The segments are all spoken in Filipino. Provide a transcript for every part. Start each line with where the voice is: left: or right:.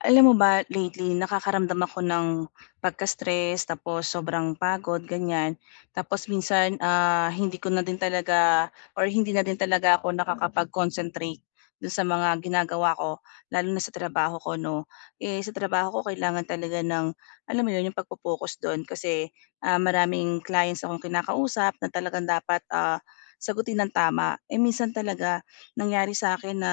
left: Alam mo ba lately nakakaramdam ako ng pagka-stress tapos sobrang pagod ganyan. Tapos minsan, hindi ko na din talaga or hindi na din talaga ako nakakapag-concentrate dun sa mga ginagawa ko lalo na sa trabaho ko 'no. Eh, sa trabaho ko kailangan talaga ng alam mo yun yung pagfo-focus dun kasi, maraming clients akong kinakausap na talagang dapat, sagutin ng tama. Eh, minsan talaga nangyari sa akin na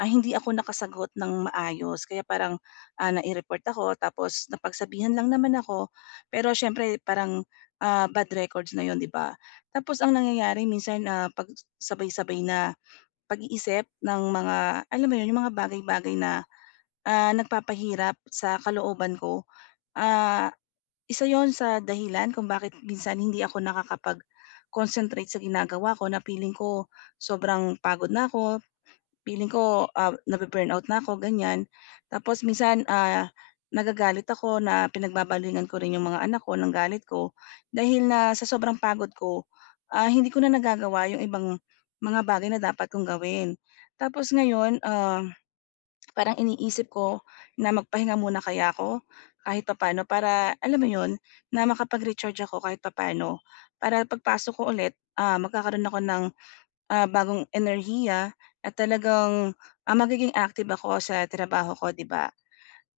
left: hindi ako nakasagot ng maayos kaya parang, nai-report ako tapos napagsabihan lang naman ako, pero siyempre parang, bad records na yon 'di ba? Tapos ang nangyayari minsan, 'pag sabay-sabay na pag-iisip ng mga alam mo 'yun, yung mga bagay-bagay na, nagpapahirap sa kalooban ko, ah, isa yon sa dahilan kung bakit minsan hindi ako nakakapag-concentrate sa ginagawa ko na feeling ko sobrang pagod na ako. Feeling ko, nabu-burnout na ako ganyan. Tapos minsan, nagagalit ako na pinagbabalingan ko rin yung mga anak ko ng galit ko dahil na sa sobrang pagod ko, hindi ko na nagagawa yung ibang mga bagay na dapat kong gawin. Tapos ngayon, parang iniisip ko na magpahinga muna kaya ako kahit papaano para alam mo yun, na makapag-recharge ako kahit papaano para pagpasok ko ulit, magkakaroon ako ng bagong enerhiya at talagang, magiging active ako sa trabaho ko, 'di ba?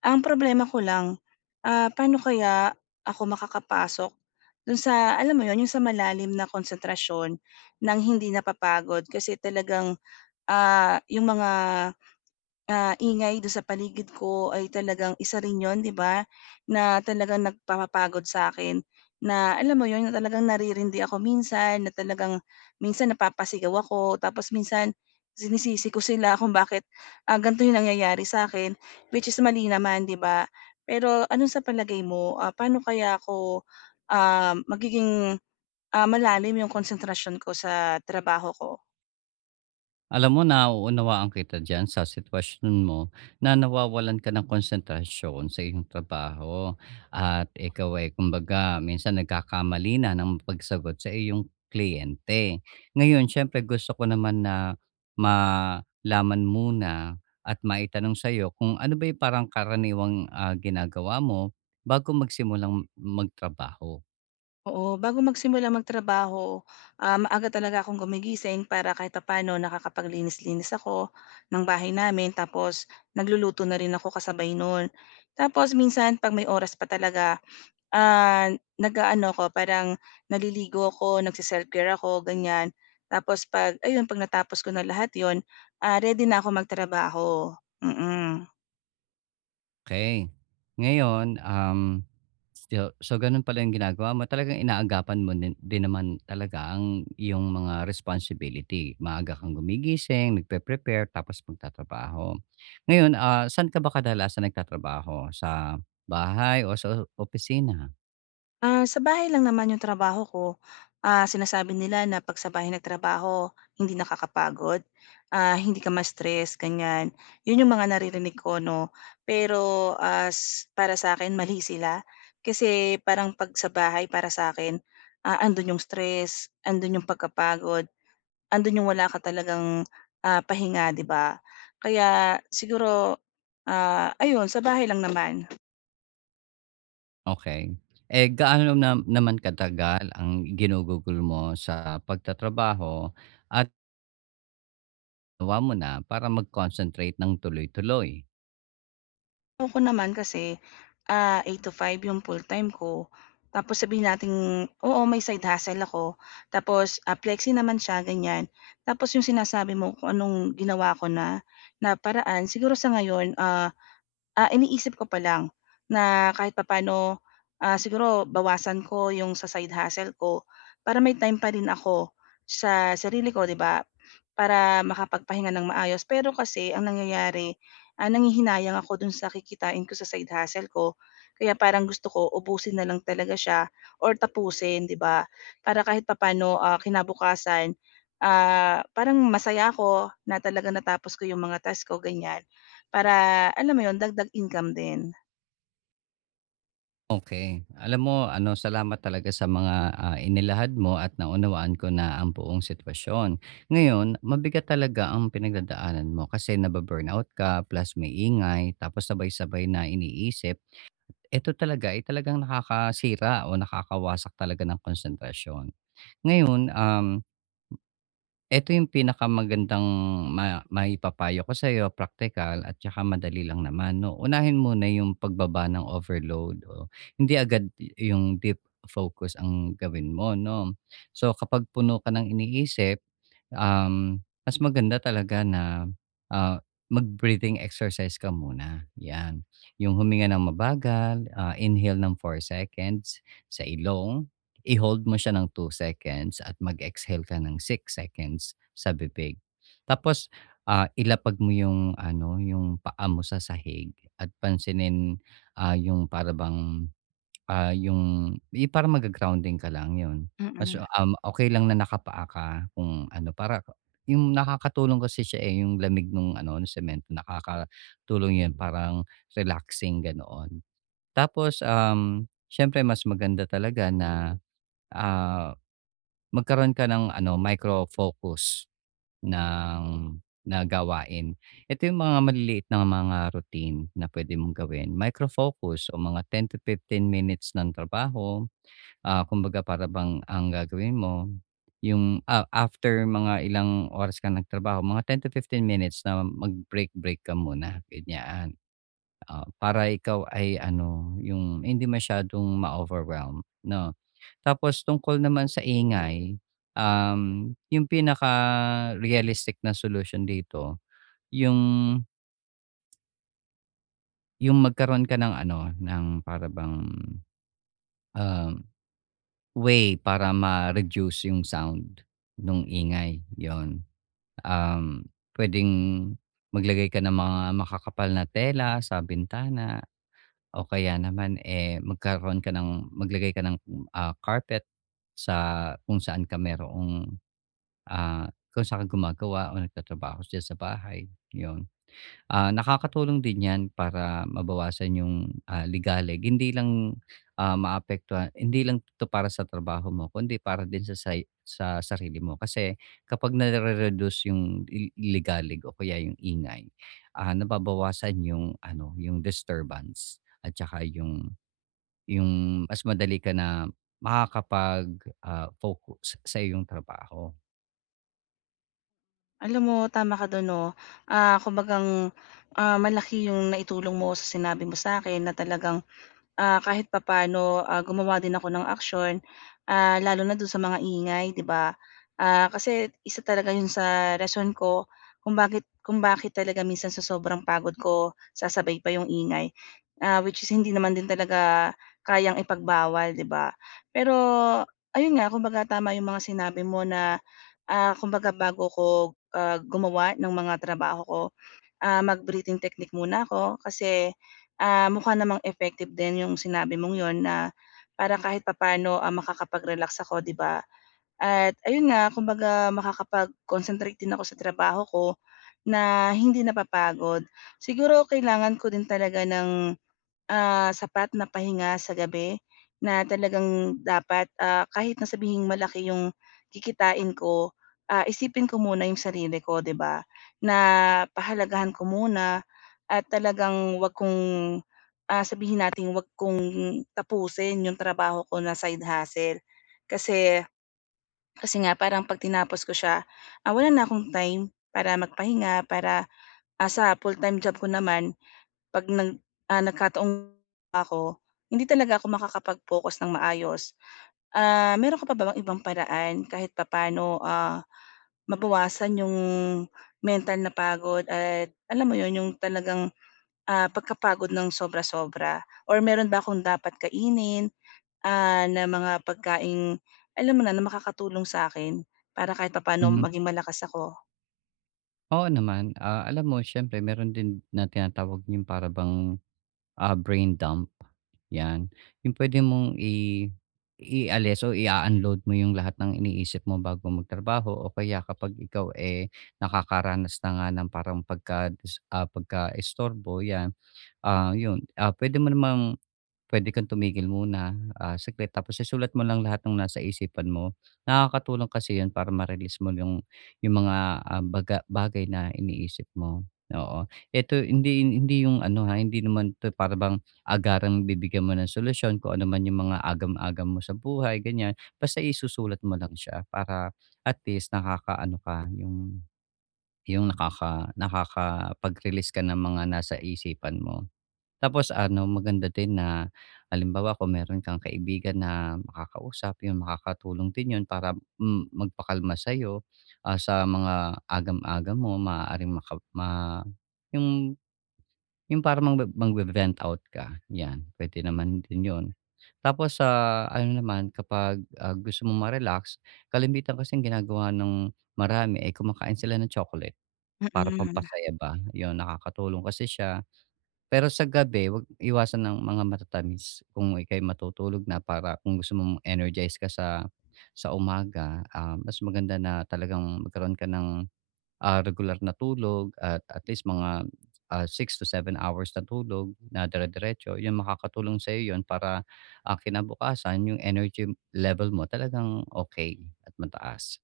left: Ang problema ko lang, paano kaya ako makakapasok dun sa alam mo yon yung sa malalim na konsentrasyon ng hindi napapagod kasi talagang, yung mga ingay do sa paligid ko ay talagang isa rin 'yon, 'di ba, na talagang nagpapapagod sa akin na alam mo 'yon, na talagang naririndi ako minsan, na talagang minsan napapasigaw ako tapos minsan sinisisi ko sila kung bakit, ganito 'yung nangyayari sa akin which is mali naman, 'di ba? Pero ano sa palagay mo, paano kaya ako, magiging, malalim 'yung konsentrasyon ko sa trabaho ko?
right: Alam mo, nauunawaan kita diyan sa sitwasyon mo na nawawalan ka ng konsentrasyon sa iyong trabaho at ikaw ay kumbaga minsan nagkakamali na ng pagsagot sa iyong kliyente. Ngayon, syempre gusto ko naman na malaman muna at maitanong sa iyo kung ano ba yung parang karaniwang ginagawa mo bago magsimulang magtrabaho.
left: Oo, bago magsimula magtrabaho, maaga talaga akong gumigising para kahit papaano nakakapaglinis-linis ako ng bahay namin tapos nagluluto na rin ako kasabay nun. Tapos minsan 'pag may oras pa talaga, ah, nag-aano ako parang naliligo ako, nagse care ako ganyan. Tapos 'pag ayun 'pag natapos ko na lahat yon, ready na ako magtrabaho, mm.
right: Okay. Ngayon, so gano'n pala yung ginagawa mo, talagang inaagapan mo din din naman talaga ang iyong mga responsibility. Maaga kang gumigising, nagpe-prepare, tapos magtatrabaho. Ngayon, saan ka ba kadalasan nagtatrabaho, sa bahay o sa opisina?
left: Sa bahay lang naman yung trabaho ko. Sinasabi nila na 'pag sa bahay nagtrabaho, hindi nakakapagod, hindi ka ma-stress, ganyan. Yun yung mga naririnig ko 'no. Pero, as para sa akin mali sila, kasi parang 'pag sa bahay para sa'kin, andun yung stress, andun yung pagkapagod, andun yung wala ka talagang, pahinga, 'di ba? Kaya siguro, ayun sa bahay lang naman.
right: Okay. Eh, gaano naman katagal ang ginugugol mo sa pagtatrabaho at gawa mo na para mag-concentrate ng tuloy-tuloy?
left: Ewan ko naman kasi, 8 to 5 yung full-time ko. Tapos sabihin natin oo, may side hustle ako. Tapos, flexi naman siya ganyan. Tapos yung sinasabi mo kung anong ginawa ko na, na paraan siguro sa ngayon, iniisip ko pa lang na kahit papaano, siguro bawasan ko yung sa side hustle ko para may time pa rin ako sa sarili ko, 'di ba? Para makapagpahinga ng maayos. Pero kasi ang nangyayari, nanghihinayang ako dun sa kikitain ko sa side hustle ko. Kaya parang gusto ko ubusin na lang talaga siya or tapusin, 'di ba? Para kahit papaano, kinabukasan, parang masaya ako na talaga natapos ko yung mga task ko, ganyan. Para alam mo yun, dagdag income din.
right: Okay. Alam mo ano, salamat talaga sa mga, inilahad mo at naunawaan ko na ang buong sitwasyon. Ngayon, mabigat talaga ang pinagdadaanan mo kasi nabu-burnout ka plus may ingay tapos sabay-sabay na iniisip. Ito talaga ay talagang nakakasira o nakakawasak talaga ng konsentrasyon. Ngayon, eto yung pinakamagandang maipapayo ko sa'yo, practical at tsaka madali lang naman 'no. Unahin muna yung pagbaba ng overload o hindi agad yung deep focus ang gawin mo 'no. So kapag puno ka ng iniisip, mas maganda talaga na, ah, mag-breathing exercise ka muna, 'yan. Yung huminga ng mabagal, inhale ng 4 seconds sa ilong, i-hold mo siya ng 2 seconds at mag-exhale ka ng 6 seconds sa bibig. Tapos, ilapag mo yung ano, yung paa mo sa sahig at pansinin, yung para yung eh, parang magga-grounding ka lang, yun. Mas,
left: Mm.
right: okey lang na nakapaa ka kung ano, para yung nakakatulong kasi siya, eh, yung lamig nung ano, nung semento nakakatulong yun, parang relaxing, ganoon. Tapos, siyempre mas maganda talaga na, ah, magkaroon ka ng ano, micro-focus ng na gawain. Ito yung mga maliliit na mga routine na pwede mong gawin, micro-focus o mga 10 to 15 minutes ng trabaho. Kumbaga para bang ang gagawin mo, yung after mga ilang oras ka nagtrabaho, mga 10 to 15 minutes na mag-break-break ka muna, ganyan. Para ikaw ay ano, yung hindi masyadong ma-overwhelm, 'no? Tapos tungkol naman sa ingay, yung pinaka-realistic na solution dito, yung yung magkaroon ka ng ano, ng para bang, um way para ma-reduce yung sound nung ingay, yon. Puwedeng maglagay ka ng mga makakapal na tela sa bintana o kaya naman, eh, magkaroon ka ng maglagay ka ng, ah, carpet sa kung saan ka mayroong, ah, kung saan ka gumagawa o nagtatrabaho diyan sa bahay, yun. Nakakatulong din 'yan para mabawasan yung, ligalig. Hindi lang, maapektuhan hindi lang 'to para sa trabaho mo kundi para din sa sa sarili mo. Kasi kapag nare-reduce yung ligalig o kaya yung ingay, nababawasan yung ano, yung disturbance at saka yung mas madali ka na makakapag, focus sa iyong trabaho.
left: Alam mo tama ka dun 'no, kumbagang, malaki yung naitulong mo sa sinabi mo sa'kin na talagang kahit papaano, gumawa din ako ng aksiyon, lalo na dun sa mga ingay, 'di ba? Kasi isa talaga yun sa rason ko kung bakit talaga minsan sa sobrang pagod ko sasabay pa yung ingay, which is hindi naman din talaga kayang ipagbawal, 'di ba? Pero ayun nga, kumbaga tama yung mga sinabi mo na, kumbaga bago ko, gumawa ng mga trabaho ko, mag-breathing technique muna ako kasi, mukha namang effective din yung sinabi mong yon na para kahit papaano, makakapag-relax ako, 'di ba? At ayun nga, kumbaga makakapag-concentrate din ako sa trabaho ko na hindi napapagod. Siguro kailangan ko din talaga ng sapat na pahinga sa gabi na talagang dapat, kahit na sabihing malaki yung kikitain ko, isipin ko muna yung sarili ko, 'di ba? Na pahalagahan ko muna at talagang 'wag kong, sabihin natin 'wag kong tapusin yung trabaho ko na side hustle. Kasi kasi nga parang 'pag tinapos ko siya, wala na akong time para magpahinga, para, sa full-time job ko naman. 'Pag nagkataon ako, hindi talaga ako makakapag-focus ng maayos. Meron ka pa ba bang ibang paraan kahit papaano, mabawasan yung mental na pagod at alam mo yun, yung talagang, pagkapagod ng sobra-sobra or meron ba akong dapat kainin, na mga pagkaing alam mo na, na makakatulong sa'kin para kahit papaano
right: Mhm,
left: maging malakas ako?
right: oo naman. Alam mo siyempre meron din na tinatawag yung para bang brain dump, 'yan. Yung puwede mong i ialis o i unload mo yung lahat ng iniisip mo bago magtrabaho o kaya kapag ikaw, eh, nakakaranas na nga ng parang pagkaistorbo 'yan, 'yun, ah, pwede mo namang puwede kang tumigil muna, saglit tapos isulat mo lang lahat ng nasa isipan mo. Nakakatulong kasi 'yun para ma-release mo yung mga, bagay na iniisip mo, oo. Ito hindi hindi yung ano, ha, hindi naman 'to para bang agarang bibigyan mo ng solusyon kung ano man yung mga agam-agam mo sa buhay, ganiyan. Basta isusulat mo lang siya para at least nakakaano ka, yung nakakapag-release ka ng mga nasa isipan mo. Tapos ano, maganda din na halimbawa kung meron kang kaibigan na makakausap, 'yun makakatulong din 'yun para, magpakalma sa'yo, sa mga agam agam mo maaaring maka ma 'yung 'yung para magbe-vent out ka, 'yan puwede naman din 'yun. Tapos sa ano naman kapag, gusto mong ma-relax, kalimitan kasing ginagawa ng marami, ay kumakain sila ng chocolate para
left: Mm.
right: pampasaya ba, 'yun nakakatulong kasi siya pero sa gabi, wag iwasan ng mga matatamis kung ika'y matutulog na para kung gusto mong energize ka sa umaga, mas maganda na talagang magkaroon ka ng, regular na tulog at least mga, 6 to seven hours na tulog na dire-diretso. 'Yun makakatulong sa'yo 'yun para, kinabukasan yung energy level mo talagang okay at mataas.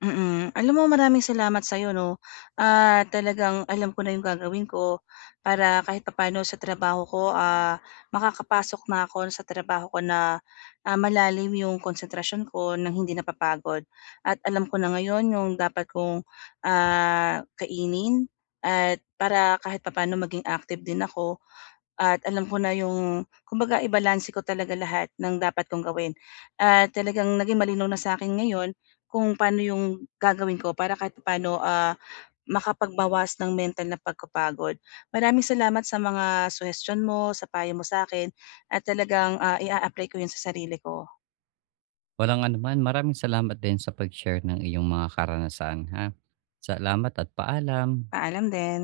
left: Mm. Alam mo maraming salamat sa iyo, 'no, at talagang alam ko na yung gagawin ko para kahit papaano sa trabaho ko, makakapasok na ako sa trabaho ko na, malalim yung konsentrasyon ko ng hindi napapagod. At alam ko na ngayon yung dapat kong, kainin at para kahit papaano maging active din ako at alam ko na yung kumbaga ibalanse ko talaga lahat ng dapat kong gawin. At talagang naging malinaw na sa akin ngayon kung paano yung gagawin ko para kahit paano makapagbawas ng mental na pagkapagod. Maraming salamat sa mga suggestion mo, sa payo mo sa akin at talagang, i apply ko yun sa sarili ko.
right: Walang anuman, maraming salamat din sa pag-share ng iyong mga karanasan, ha. Salamat at paalam.
left: Paalam din.